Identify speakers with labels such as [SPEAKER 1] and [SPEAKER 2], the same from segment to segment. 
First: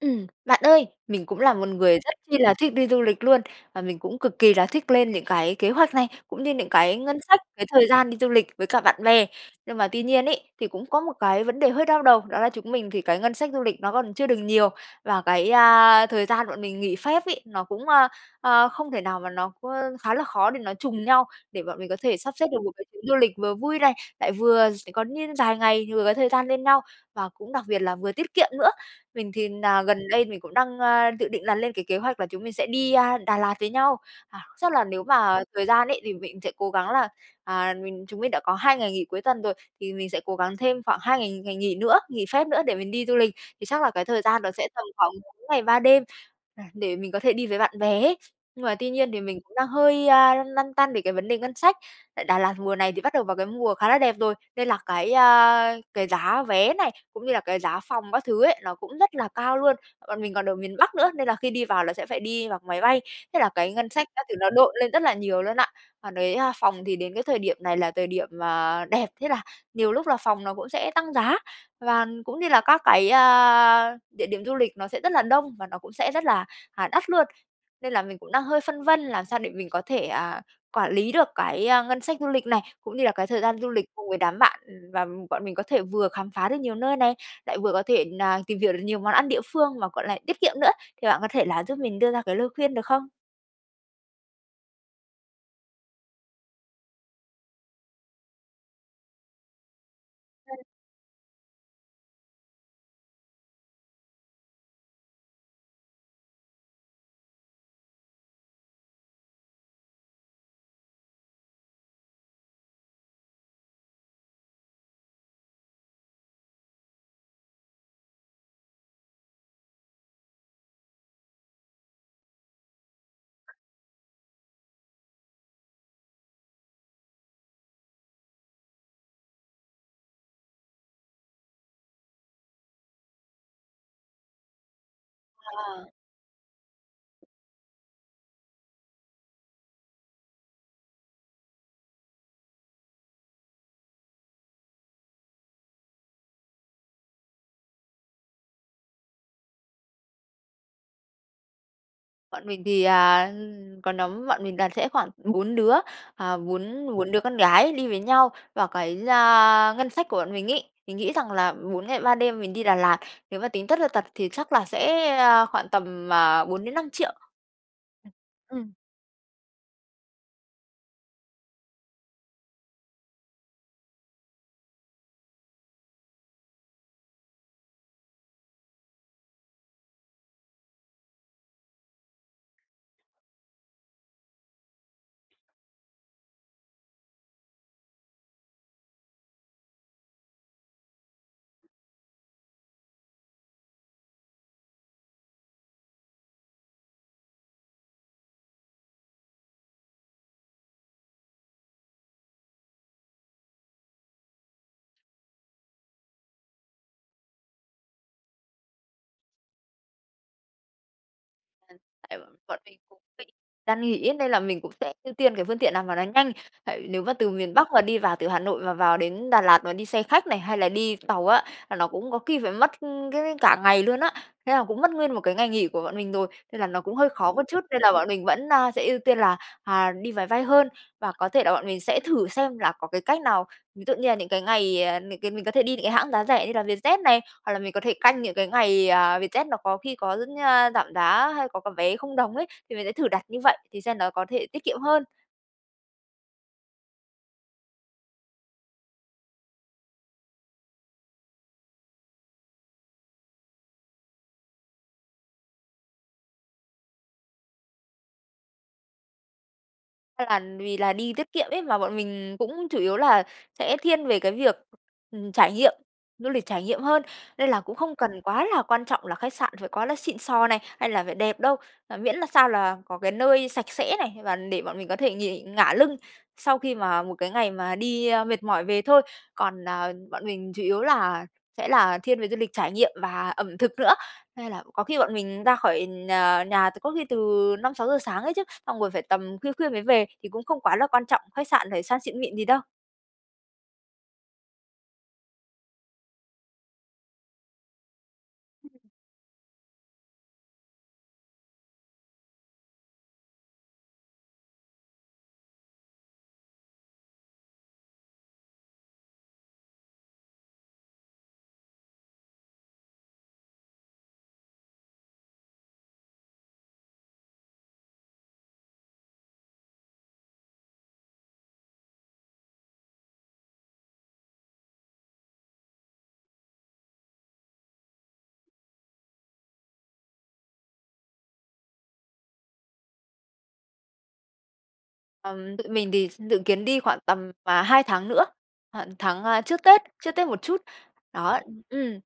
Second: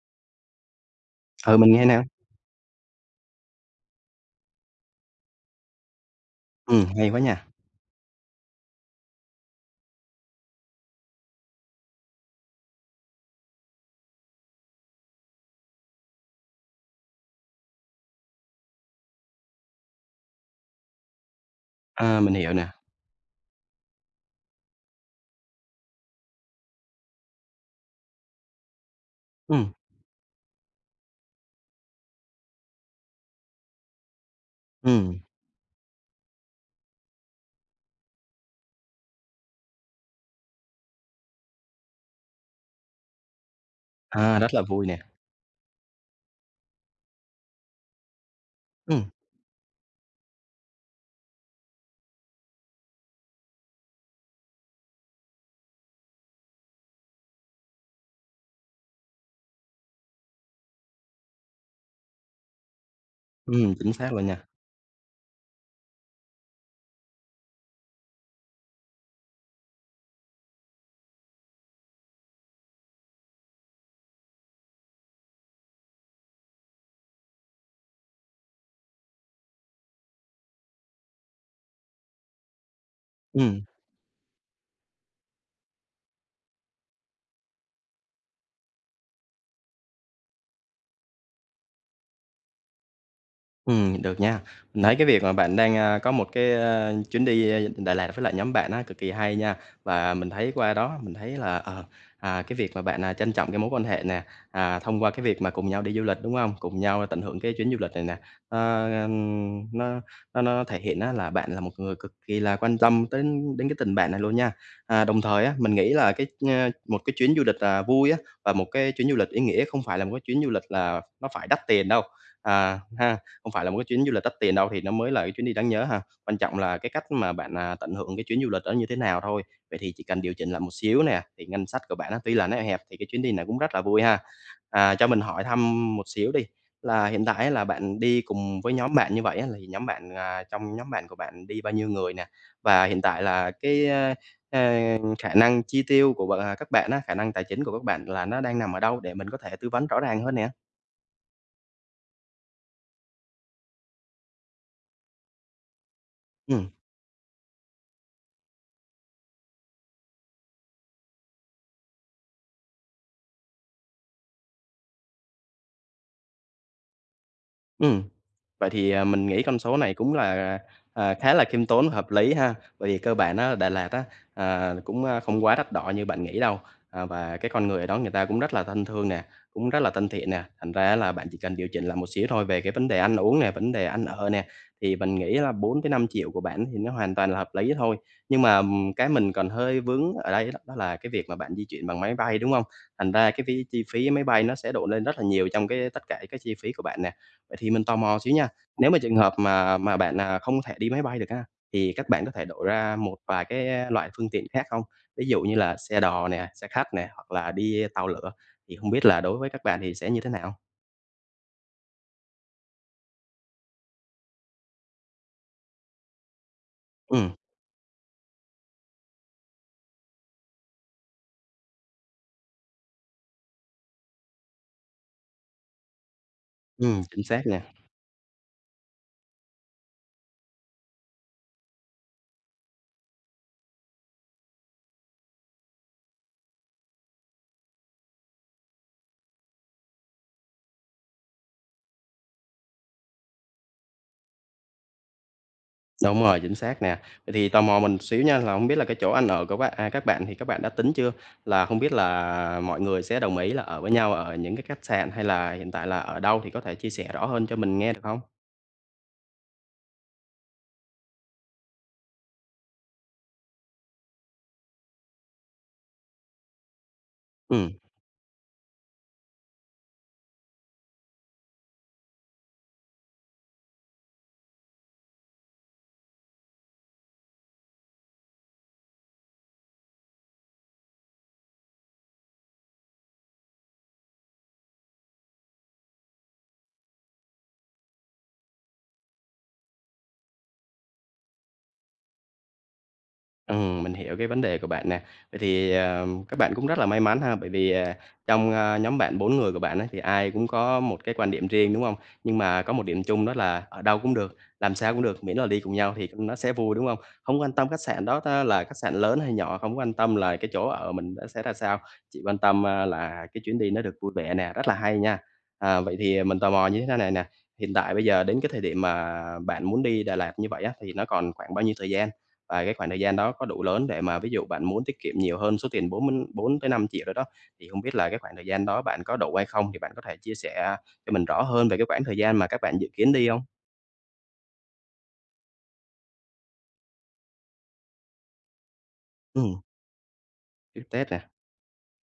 [SPEAKER 1] Ừm, bạn ơi, mình cũng là
[SPEAKER 2] Ừ,
[SPEAKER 1] một
[SPEAKER 2] mình nghe
[SPEAKER 1] người
[SPEAKER 2] nè.
[SPEAKER 1] rất chi là thích đi du lịch luôn, và mình cũng cực kỳ là thích lên những cái kế hoạch này, cũng như những
[SPEAKER 2] Ừm,
[SPEAKER 1] cái
[SPEAKER 2] hay
[SPEAKER 1] ngân
[SPEAKER 2] quá
[SPEAKER 1] sách,
[SPEAKER 2] nha.
[SPEAKER 1] cái thời gian đi du lịch với cả bạn bè. Nhưng mà tuy nhiên ấy, thì cũng có một cái vấn đề hơi đau đầu, đó là chúng mình thì cái ngân sách du lịch nó còn chưa được nhiều, và cái, a, thời gian bọn mình nghỉ phép ấy, nó cũng, ơ, à, không thể nào mà nó ơ, khá là khó để nó trùng nhau để bọn mình có thể
[SPEAKER 2] Ờ, mình
[SPEAKER 1] sắp xếp
[SPEAKER 2] hiểu
[SPEAKER 1] được
[SPEAKER 2] nè.
[SPEAKER 1] một cái chuyến du lịch vừa vui này, lại vừa sẽ có nh dài ngày thì vừa có thời gian lên nhau và cũng đặc biệt là vừa tiết kiệm nữa. Mình thì
[SPEAKER 2] Ừm.
[SPEAKER 1] nà gần đây mình cũng đang, ơ, dự định là lên cái kế hoạch là chúng mình sẽ đi, a, Đà Lạt với nhau. À, chắc là nếu
[SPEAKER 2] Ừm.
[SPEAKER 1] mà thời gian ấy, thì mình sẽ cố gắng là, à, mình chúng mình đã có 2 ngày nghỉ cuối tuần rồi, thì mình sẽ cố gắng thêm khoảng 2 ngày ngày nghỉ nữa, nghỉ phép nữa để mình đi du lịch, thì chắc là cái thời
[SPEAKER 2] À,
[SPEAKER 1] gian đó
[SPEAKER 2] rất là
[SPEAKER 1] sẽ tầm
[SPEAKER 2] vui nè.
[SPEAKER 1] khoảng 4 ngày 3 đêm, à, để mình có thể đi với bạn bè ấy. Nhưng mà tuy
[SPEAKER 2] Ừm.
[SPEAKER 1] nhiên thì mình cũng đang hơi, a, lăn lăn tăn về cái vấn đề ngân sách. Tại Đà Lạt mùa này thì bắt đầu vào cái mùa khá là đẹp rồi, nên là cái, a, cái giá vé này, cũng như là cái giá phòng các thứ ấy, nó cũng rất là cao luôn. Bọn mình còn ở miền Bắc nữa nên là khi đi vào là sẽ phải đi bằng máy bay, thế là
[SPEAKER 2] Ừm,
[SPEAKER 1] cái ngân
[SPEAKER 2] chính
[SPEAKER 1] sách
[SPEAKER 2] xác
[SPEAKER 1] đó,
[SPEAKER 2] luôn
[SPEAKER 1] thì
[SPEAKER 2] nha.
[SPEAKER 1] nó độn lên rất là nhiều luôn á. Còn cái phòng thì đến cái thời điểm này là thời điểm, à, đẹp, thế là nhiều lúc là phòng nó cũng sẽ tăng giá và cũng như là các cái, a, địa điểm du lịch nó sẽ rất là đông và nó cũng sẽ rất là, à, đắt luôn. Nên là mình cũng đang hơi phân vân làm sao để mình có thể, à, quản lý được cái, a, ngân sách du lịch này, cũng như là cái thời gian
[SPEAKER 2] Ừm.
[SPEAKER 1] du lịch cùng với đám bạn và bọn mình có thể vừa khám phá được nhiều nơi này, lại vừa có thể nà tìm hiểu được nhiều món ăn địa phương và, gọi là, tiết kiệm nữa. Thì bạn có thể là giúp mình đưa ra cái lời khuyên được không?
[SPEAKER 2] Ừm, được nha. Mình thấy cái việc mà bạn đang, ơ, có một cái, ơ, chuyến đi Đà Lạt với lại nhóm bạn á cực kỳ hay nha. Và mình thấy
[SPEAKER 1] [unintelligible]
[SPEAKER 2] qua đó mình thấy là, ờ, à, cái việc mà bạn trân trọng cái mối quan hệ nè, à, thông qua cái việc mà cùng nhau đi du lịch, đúng hông? Cùng nhau tận hưởng cái chuyến du lịch này nè, à, ừm, nó nó nó thể hiện á là bạn là một người cực kỳ là quan tâm tới đến cái tình bạn này luôn nha. À, đồng thời á, mình nghĩ là cái, ơ một cái chuyến du lịch là vui á, và một cái chuyến du lịch ý nghĩa không phải là một cái chuyến du lịch là nó phải đắt tiền đâu, à ha, không phải là một cái chuyến du lịch đắt tiền đâu thì nó mới là cái chuyến đi đáng nhớ ha. Quan trọng là cái cách mà bạn, à, tận hưởng cái chuyến du lịch đó như thế nào thôi. Vậy thì chỉ cần điều chỉnh lại một xíu nè, thì ngân sách của bạn tuy là nó eo hẹp thì cái chuyến đi này cũng rất là vui ha. À, cho mình hỏi
[SPEAKER 1] À.
[SPEAKER 2] thăm một xíu đi, là hiện tại á là bạn đi cùng với nhóm bạn như vậy á, thì nhóm bạn, à, trong nhóm bạn của bạn đi bao nhiêu người nè. Và hiện tại là cái, a, khả năng chi tiêu của bạn, à các bạn á, khả năng tài chính của các bạn là nó đang nằm ở đâu để mình có thể tư vấn rõ ràng hơn nè.
[SPEAKER 1] Bọn mình thì, à, ừ, có nắm bọn mình đoàn sẽ khoảng 4 đứa, à,
[SPEAKER 2] Ừm.
[SPEAKER 1] bốn bốn đứa con gái đi với nhau và cái, a, ngân sách của bọn mình ý, mình nghĩ rằng là 4 ngày 3 đêm mình đi Đà Lạt, nếu mà tính tất là tật thì chắc là sẽ, a, khoảng tầm, ờ, 4 đến 5.000.000.
[SPEAKER 2] Ừm, vậy
[SPEAKER 1] Ừm.
[SPEAKER 2] thì, à, mình nghĩ con số này cũng là, à, à, khá là khiêm tốn, hợp lý ha. Bởi vì cơ bản á Đà Lạt á, ờ, cũng không quá đắt đỏ như bạn nghĩ đâu, à, và cái con người ở đó người ta cũng rất là thân thương nè, cũng rất là thân thiện nè, thành ra á là bạn chỉ cần điều chỉnh lại một xíu thôi. Về cái vấn đề ăn uống nè, vấn đề ăn ở nè, thì mình nghĩ là 4 tới 5.000.000 của bạn thì nó hoàn toàn là hợp lý thôi. Nhưng mà, ừm, cái mình còn hơi vướng ở đây đó là cái việc mà bạn di chuyển bằng máy bay, đúng hông? Thành ra cái phí chi phí máy bay nó sẽ độn lên rất là nhiều trong cái tất cả các chi phí của bạn nè. Vậy thì mình tò mò xíu nha, nếu mà trường hợp mà mà bạn, à, không thể đi máy bay được á, thì các bạn có thể đổi ra một vài cái loại phương tiện khác không? Ví dụ như là xe đò nè, xe khách nè, hoặc là đi tàu lửa, thì hông biết là đối với các bạn thì sẽ như thế nào?
[SPEAKER 1] Hiện tại bọn mình cũng định đang nghĩ nên là mình cũng sẽ ưu tiên cái phương tiện nào mà nó nhanh. Tại vì nếu mà từ
[SPEAKER 2] Ừm.
[SPEAKER 1] miền Bắc mà đi vào từ Hà Nội mà vào đến Đà Lạt mà đi xe khách này, hay là đi tàu á là nó cũng có khi phải mất cái mấy cả ngày luôn á. Thế là cũng mất nguyên một cái ngày nghỉ của bọn mình rồi, nên là nó cũng
[SPEAKER 2] Ừm,
[SPEAKER 1] hơi
[SPEAKER 2] chính
[SPEAKER 1] khó một
[SPEAKER 2] xác
[SPEAKER 1] chút,
[SPEAKER 2] nha!
[SPEAKER 1] nên là bọn mình vẫn, ờ, sẽ ưu tiên là, à, đi máy bay hơn. Và có thể là bọn mình sẽ thử xem là có cái cách nào, ví dụ như là những cái ngày, ờ, những cái mình có thể đi những cái hãng giá rẻ như là Vietjet này, hoặc là mình có thể canh những cái ngày, à, Vietjet nó có khi có rất nh giảm giá hay có có vé 0 đồng ấy, thì mình sẽ thử đặt như vậy thì xem nó có thể tiết kiệm hơn.
[SPEAKER 2] Đúng rồi, chính xác nè! Vậy thì tò mò mình xíu nha, là không biết là cái chỗ ăn ở của bạn à, các bạn thì các bạn đã tính chưa? Là không biết là, à, mọi người sẽ đồng ý là ở với nhau ở những cái khách sạn hay là hiện tại là ở đâu, thì có thể chia sẻ rõ hơn cho mình nghe được hông?
[SPEAKER 1] Cơ bản vì là đi tiết kiệm ấy, mà bọn mình cũng chủ yếu là sẽ thiên về cái việc, ừm, trải nghiệm du lịch trải nghiệm hơn. Nên là cũng
[SPEAKER 2] Ừm.
[SPEAKER 1] không cần quá là quan trọng là khách sạn phải quá là xịn xò này, hay là phải đẹp đâu, à, miễn là sao là có cái nơi sạch sẽ này và để bọn mình có thể nghỉ ngả lưng sau khi mà một cái ngày mà đi, a, mệt mỏi về thôi. Còn, à, bọn mình chủ yếu là sẽ là thiên về du lịch trải nghiệm và ẩm thực nữa. Nên là có khi bọn mình ra khỏi nh nhà từ có khi từ 5:00-6:00 sáng ấy chứ, xong rồi phải tầm khuya khuya mới về thì cũng không quá là quan trọng khách sạn phải sang xịn mịn gì đâu.
[SPEAKER 2] Ừm, mình hiểu cái vấn đề của bạn nè. Vậy thì, ờ, các bạn cũng rất là may mắn ha, bởi vì, ờ, trong, ơ, nhóm bạn 4 người của bạn á thì ai cũng có một cái quan điểm riêng, đúng hông? Nhưng mà có một điểm chung đó là, ở đâu cũng được, làm sao cũng được, miễn là đi cùng nhau thì, ừm, nó sẽ vui, đúng hông? Không quan tâm khách sạn đó ta là khách sạn lớn hay nhỏ, không có quan tâm là cái chỗ ở mình đó sẽ ra sao, chỉ quan tâm, ơ, là cái chuyến đi nó được vui vẻ nè, rất là hay nha! À, vậy thì mình tò mò như thế này nè, hiện tại bây giờ đến cái thời điểm mà bạn muốn đi Đà Lạt như vậy á, thì nó còn khoảng bao nhiêu thời gian? Và cái khoảng thời gian đó có đủ lớn để mà ví dụ bạn muốn tiết kiệm nhiều hơn số tiền 4 mới 4-5 triệu đó đó, thì hông biết là cái khoảng thời gian đó bạn có đủ hay không, thì bạn có thể chia sẻ cho mình rõ hơn về cái quãng thời gian mà các bạn dự kiến đi hông?
[SPEAKER 1] Ừm, tụi mình thì s dự kiến đi khoảng tầm, à, hai tháng nữa, khoảng tháng, a,
[SPEAKER 2] Ừm.
[SPEAKER 1] trước Tết, trước Tết một chút,
[SPEAKER 2] Trước Tết nè.
[SPEAKER 1] đó ừm,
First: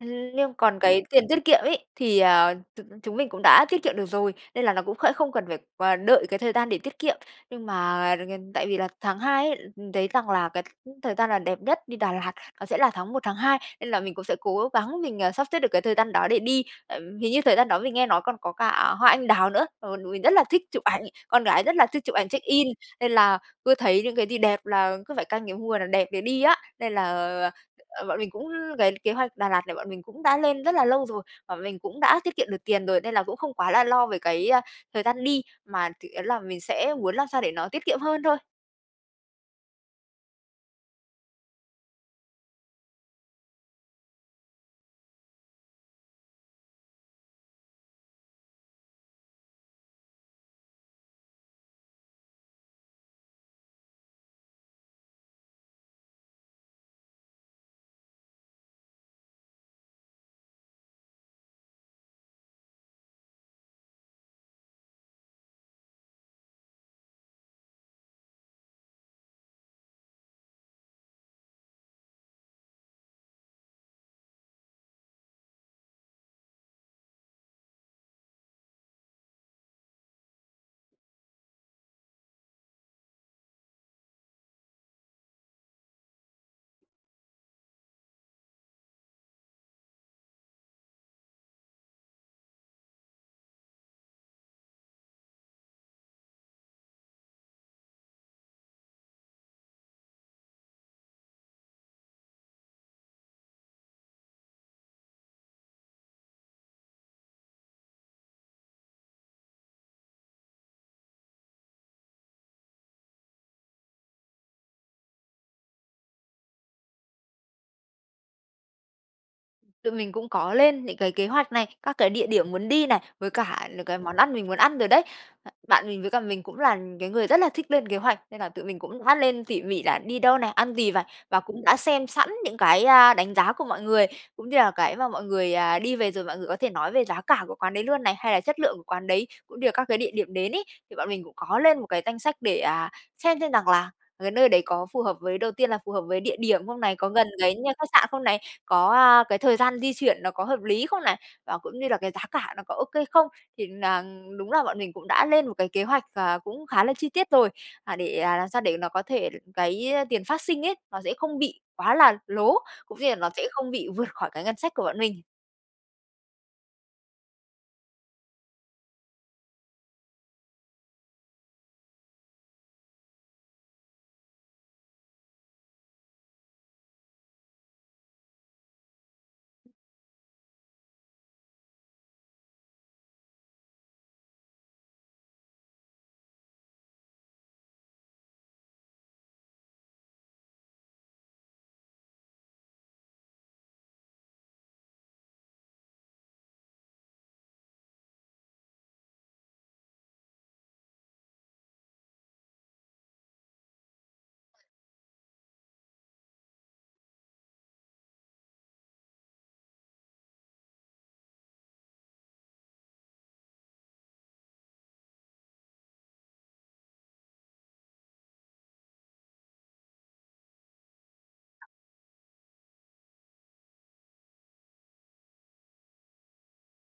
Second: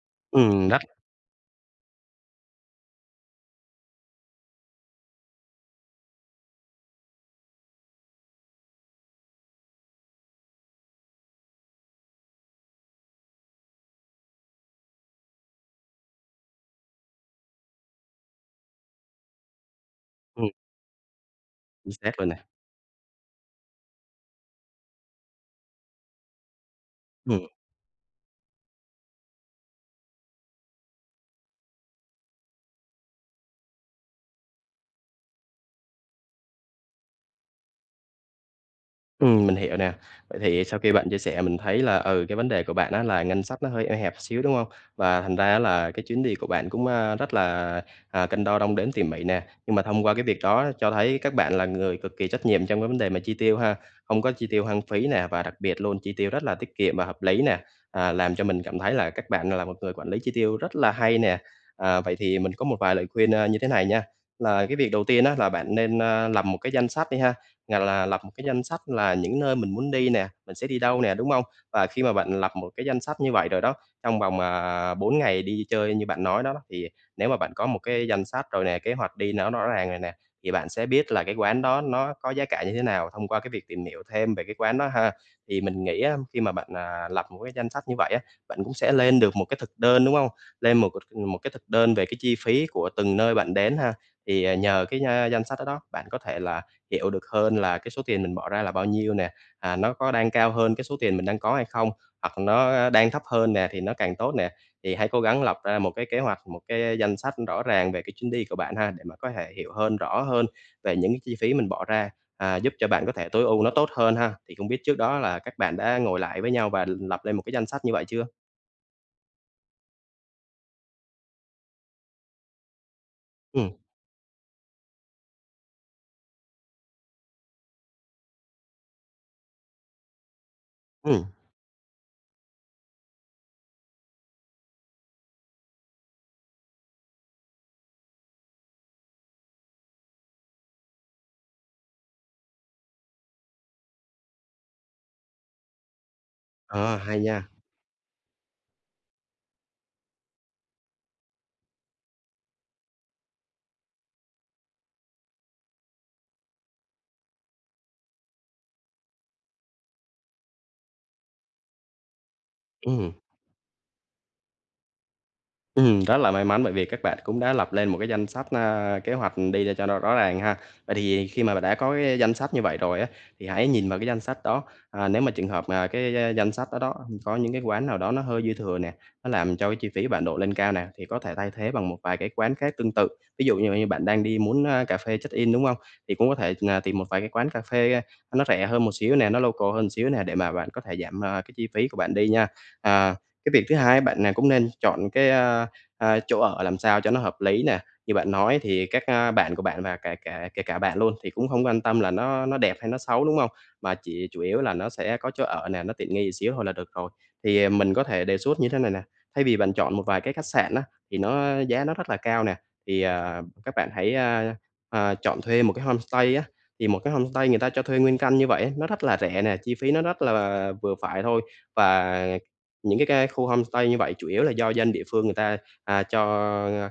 [SPEAKER 1] ừm, nhưng
[SPEAKER 2] Ừm,
[SPEAKER 1] còn
[SPEAKER 2] đắt.
[SPEAKER 1] cái tiền tiết kiệm ấy thì, ờ, chúng chúng mình cũng đã tiết kiệm được rồi, nên là nó cũng khẽ không cần phải q đợi cái thời gian để tiết kiệm. Nhưng mà [unintelligible] tại vì là tháng 2 ấy, ừm, thấy rằng là cái, ừm, thời gian là đẹp nhất đi Đà Lạt, nó sẽ là tháng 1 tháng 2, nên là mình cũng sẽ cố gắng mình, ờ, sắp xếp được cái thời gian đó để đi. Ừm, hình như thời gian đó mình nghe nói còn có cả hoa anh đào nữa, ờ, tụi mình rất là
[SPEAKER 2] Ừm.
[SPEAKER 1] thích chụp ảnh, con gái rất là
[SPEAKER 2] Chính
[SPEAKER 1] thích chụp
[SPEAKER 2] xác
[SPEAKER 1] ảnh
[SPEAKER 2] luôn
[SPEAKER 1] check
[SPEAKER 2] nè.
[SPEAKER 1] in, nên là cứ thấy những cái gì đẹp là cứ phải canh cái mùa nào đẹp để đi á, nên là,
[SPEAKER 2] Ừm.
[SPEAKER 1] ờ, bọn mình cũng cái kế hoạch Đà Lạt này bọn mình cũng đã lên rất là lâu rồi, bọn mình cũng đã tiết kiệm được tiền rồi nên là cũng không quá là lo về cái, ơ, thời gian đi, mà chủ yếu là mình sẽ muốn làm sao để nó tiết kiệm hơn thôi.
[SPEAKER 2] Ừm, mình hiểu nè. Vậy thì sau khi bạn chia sẻ mình thấy là, ừ, cái vấn đề của bạn á là ngân sách nó hơi eo hẹp xíu, đúng hông? Và thành ra á là cái chuyến đi của bạn cũng, a, rất là, à, cân đo đong đếm tỉ mỉ nè. Nhưng mà thông qua cái việc đó cho thấy các bạn là người cực kỳ trách nhiệm trong cái vấn đề mà chi tiêu ha, hông có chi tiêu hoang phí nè và đặc biệt luôn, chi tiêu rất là tiết kiệm và hợp lý nè, à, làm cho mình cảm thấy là các bạn, à, là một người quản lý chi tiêu rất là hay nè. À, vậy thì mình có một vài lời khuyên, a, như thế này nha, là cái việc đầu tiên á là bạn nên, a, lập một cái danh sách đi ha, à, là lập một cái danh sách là những nơi mình muốn đi nè, mình sẽ đi đâu nè, đúng hông? Và khi mà bạn lập một cái danh sách như vậy rồi đó, trong vòng, à, 4 ngày đi chơi như bạn nói đó đó, thì nếu mà bạn có một cái danh sách rồi nè, kế hoạch đi nó rõ ràng rồi nè, thì bạn sẽ biết là cái quán đó nó có giá cả như thế nào thông qua cái việc tìm hiểu thêm về cái quán đó ha. Thì mình nghĩ á, khi mà bạn, à, lập một cái danh sách như vậy á, bạn cũng sẽ lên được một cái thực đơn, đúng hông? Lên một một cái thực đơn về cái chi phí của từng nơi bạn đến ha, thì, ờ, nhờ cái, a, danh sách đó đó, bạn có thể là hiểu được hơn là cái số tiền mình bỏ ra là bao nhiêu nè, à, nó có đang cao hơn cái số tiền mình đang có hay không, hoặc nó đang thấp hơn nè thì nó càng tốt nè. Thì hãy cố gắng lập ra một cái kế hoạch, một cái danh sách rõ ràng về cái chuyến đi của bạn ha, để mà có thể hiểu hơn, rõ hơn về những cái chi phí mình bỏ ra, à, giúp cho bạn có thể tối ưu nó tốt hơn ha. Thì không biết trước đó là các bạn đã ngồi lại với nhau và lập lên một cái danh sách như vậy chưa?
[SPEAKER 1] Tụi mình cũng có lên những cái kế hoạch này, các cái địa điểm muốn đi này, với cả
[SPEAKER 2] Ừm.
[SPEAKER 1] những cái món ăn mình muốn ăn rồi đấy. Bạn mình với cả mình cũng là cái người rất là thích lên kế hoạch, nên là tụi mình cũng bắt lên tỉ mỉ là đi đâu này, ăn gì vày
[SPEAKER 2] Ừm.
[SPEAKER 1] và cũng đã xem sẵn những cái, à, đánh giá của mọi người, cũng như là cái mà mọi người, ờ, đi về rồi mọi người có thể nói về giá cả của quán đấy luôn này, hay là chất lượng của quán đấy cũng như là các cái địa điểm đến ấy. Thì bọn mình cũng có lên một cái danh sách để, à, xem xem rằng là cái nơi đấy có phù hợp với đầu tiên là phù hợp với địa điểm không này,
[SPEAKER 2] Ờ,
[SPEAKER 1] có
[SPEAKER 2] hay
[SPEAKER 1] gần
[SPEAKER 2] nha!
[SPEAKER 1] cái nh khách sạn không này, có, à, cái thời gian di chuyển nó có hợp lý không này, và cũng như là cái giá cả nó có okay không? Thì là đúng là bọn mình cũng đã lên một cái kế hoạch, ờ, cũng khá là chi tiết rồi, à, để, à, làm sao để nó có thể cái tiền phát sinh ấy, nó sẽ không bị quá là lố, cũng như
[SPEAKER 2] Ừm.
[SPEAKER 1] là nó sẽ không bị vượt khỏi cái ngân sách của bọn mình.
[SPEAKER 2] Ừm, rất là may mắn bởi vì các bạn cũng đã lập lên một cái danh sách, à, kế hoạch đi cho nó rõ ràng ha. Vậy thì khi mà bạn đã có cái danh sách như vậy rồi á, thì hãy nhìn vào cái danh sách đó, à, nếu mà trường hợp mà cái danh sách đó đó có những cái quán nào đó nó hơi dư thừa nè, nó làm cho cái chi phí bạn đội lên cao nè, thì có thể thay thế bằng một vài cái quán khác tương tự. Ví dụ như như bạn đang đi muốn, ơ, cà phê check-in, đúng hông? Thì cũng có thể, ờ, tìm một vài cái quán cà phê, ờ, nó rẻ hơn một xíu nè, nó local hơn xíu nè, để mà bạn có thể giảm, ờ, cái chi phí của bạn đi nha. À, cái việc thứ hai á, bạn, à, cũng nên chọn cái, ờ, ờ, chỗ ở làm sao cho nó hợp lý nè. Như bạn nói thì các, ờ, bạn của bạn và kể cả kể cả bạn luôn thì cũng hông quan tâm là nó nó đẹp hay nó xấu, đúng hông? Mà chỉ chủ yếu là nó sẽ có chỗ ở nè, nó tiện nghi xíu thôi là được rồi. Thì mình có thể đề xuất như thế này nè, thay vì bạn chọn một vài cái khách sạn á, thì nó giá nó rất là cao nè, thì, ờ, các bạn hãy, ờ, ờ, chọn thuê một cái homestay á. Thì một cái homestay người ta cho thuê nguyên căn như vậy á, nó rất là rẻ nè, chi phí nó rất là vừa phải thôi. Và những cái cái khu homestay như vậy chủ yếu là do dân địa phương người ta, à, cho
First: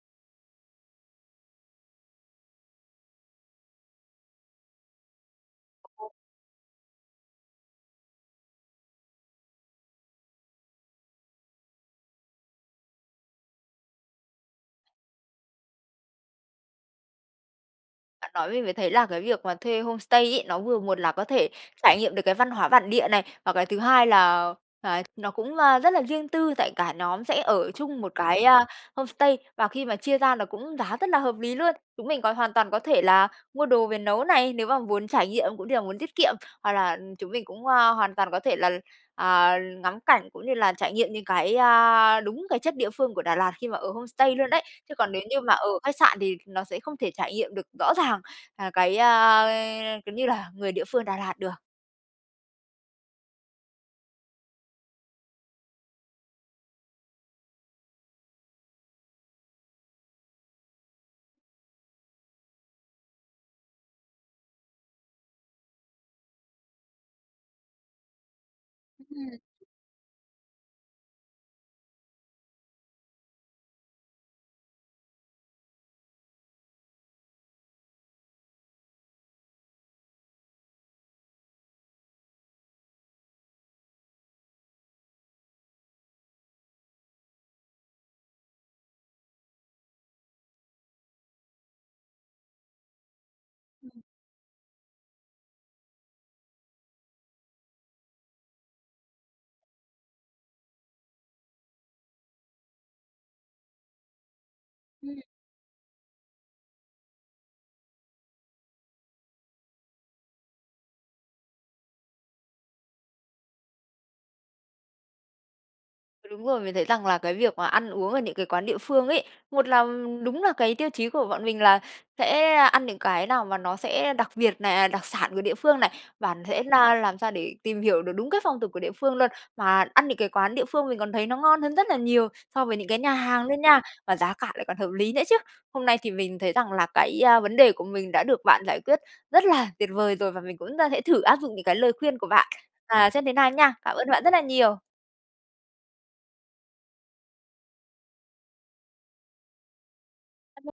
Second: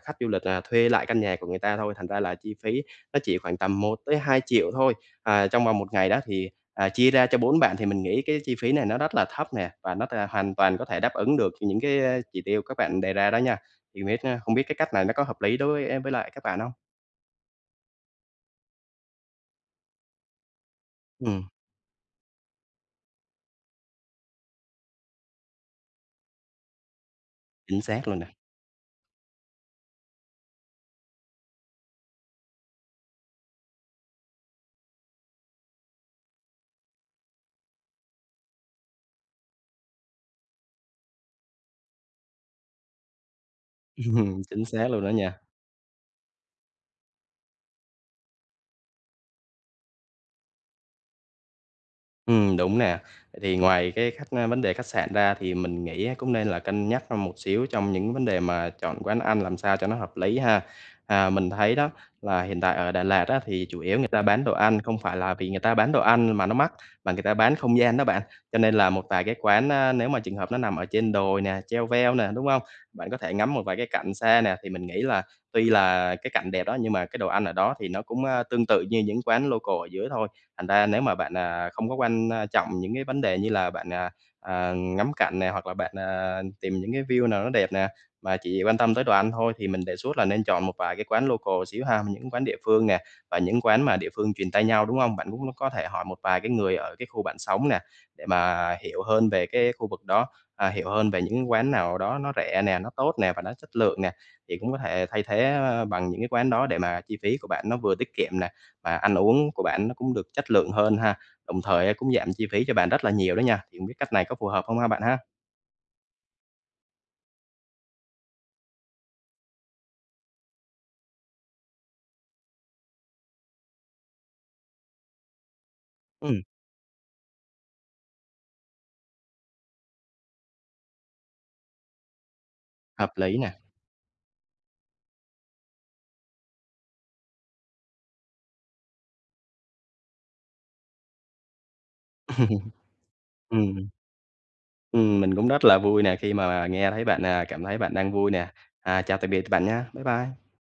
[SPEAKER 2] khách du lịch là thuê lại căn nhà của người ta thôi, thành ra là chi phí nó chỉ khoảng tầm 1.000.000-2.000.000 thôi, à, trong vòng 1 ngày đó, thì, ờ, chia ra cho 4 bạn thì mình nghĩ cái chi phí này nó rất là thấp nè và nó t hoàn toàn có thể đáp ứng được những cái, ờ, chỉ tiêu các bạn đề ra đó nha. Thì biết, ơ không biết cái cách này nó có hợp lý đối e với lại các bạn hông?
[SPEAKER 1] Bạn nói mình mới thấy là cái việc mà thuê homestay ấy, nó vừa một là có
[SPEAKER 2] Ừm.
[SPEAKER 1] thể trải nghiệm được cái văn hóa bản địa này, và cái thứ hai là, à, nó cũng, ơ, rất là riêng tư, tại cả nhóm sẽ ở
[SPEAKER 2] Chính
[SPEAKER 1] chung
[SPEAKER 2] xác
[SPEAKER 1] một
[SPEAKER 2] luôn nè.
[SPEAKER 1] cái homestay và khi mà chia ra nó cũng giá rất là hợp lý luôn. Chúng mình còn hoàn toàn có thể là mua đồ về nấu này, nếu mà muốn trải nghiệm cũng như là muốn tiết kiệm, hoặc là chúng mình cũng, a, hoàn toàn có thể là, à, ngắm cảnh cũng như là trải nghiệm những cái, a, đúng cái chất địa phương của Đà Lạt khi mà ở homestay
[SPEAKER 2] Ừm,
[SPEAKER 1] luôn đấy.
[SPEAKER 2] chính xác
[SPEAKER 1] Chứ
[SPEAKER 2] luôn đó
[SPEAKER 1] còn nếu như
[SPEAKER 2] nha.
[SPEAKER 1] mà ở khách sạn thì nó sẽ không thể trải nghiệm được rõ ràng, à, cái, a, kiểu như là người địa phương Đà Lạt được.
[SPEAKER 2] Ừm, đúng nè. Vậy thì ngoài cái khách ơ, vấn đề khách sạn ra thì mình nghĩ á cũng nên là cân nhắc hơn một xíu trong những vấn đề mà chọn quán ăn làm sao cho nó hợp lý ha. À, mình thấy đó, là hiện tại ở Đà Lạt á thì chủ yếu người ta bán đồ ăn, không phải là vì người ta bán đồ ăn mà nó mắc, mà người ta bán không gian đó bạn. Cho nên là một vài cái
[SPEAKER 1] Ừm.
[SPEAKER 2] quán á nếu mà trường hợp nó nằm ở trên đồi nè, cheo veo nè, đúng hông? Bạn có thể ngắm một vài cái cảnh xa nè, thì mình nghĩ là tuy là cái cảnh đẹp đó nhưng mà cái đồ ăn ở đó thì nó cũng, ơ, tương tự như những quán local ở dưới thôi. Thành ra nếu mà bạn, à, không có quan, a, trọng những cái vấn đề như là bạn, à, à, ngắm cảnh nè hoặc là bạn, à, tìm những cái view nào nó đẹp nè, mà chỉ quan tâm tới đồ ăn thôi thì mình đề xuất là nên chọn một vài cái quán local xíu ha. Những quán địa phương nè và những quán mà
[SPEAKER 1] Ừm.
[SPEAKER 2] địa phương truyền tai nhau, đúng hông? Bạn cũng có thể hỏi một vài cái người ở cái khu bạn sống nè, để mà hiểu hơn về cái khu vực đó, à, hiểu hơn về những cái quán nào đó nó rẻ nè, nó tốt nè, và nó chất lượng nè, thì cũng có thể
[SPEAKER 1] Ừm
[SPEAKER 2] thay thế bằng những cái quán đó để mà chi phí của bạn nó vừa tiết kiệm nè, và ăn uống của bạn nó cũng được chất lượng hơn ha. Đồng thời cũng giảm chi phí cho bạn rất là nhiều đó nha, thì hông biết cách này có phù hợp hông ha bạn ha?
[SPEAKER 1] Đúng rồi, mình thấy rằng là cái việc mà ăn uống ở những cái quán địa phương ấy, một là đúng là cái tiêu chí của bọn mình là sẽ ăn những cái nào mà nó sẽ đặc biệt này, à, đặc sản của địa phương này, và
[SPEAKER 2] Ừm.
[SPEAKER 1] thể na làm sao để tìm hiểu được đúng cái phong tục của địa phương luôn. Mà ăn những cái quán địa phương mình còn thấy nó ngon hơn rất là nhiều so với những cái nhà
[SPEAKER 2] Hợp lý
[SPEAKER 1] hàng
[SPEAKER 2] nè.
[SPEAKER 1] luôn nha, mà giá cả lại còn hợp lý nữa chứ. Hôm nay thì mình thấy rằng là cái, a, vấn đề của mình đã được bạn giải quyết rất là tuyệt vời rồi và mình cũng ta sẽ thử áp dụng những cái lời khuyên của
[SPEAKER 2] Ừm.
[SPEAKER 1] bạn, à, xem thế nào nha.
[SPEAKER 2] Ừm.
[SPEAKER 1] Cảm ơn bạn rất là nhiều!
[SPEAKER 2] Ừm. Mình cũng rất là vui nè, khi mà nghe thấy bạn, à, cảm thấy bạn đang vui nè. À, chào tạm biệt bạn nha. Bye bye!
[SPEAKER 1] [unintelligible]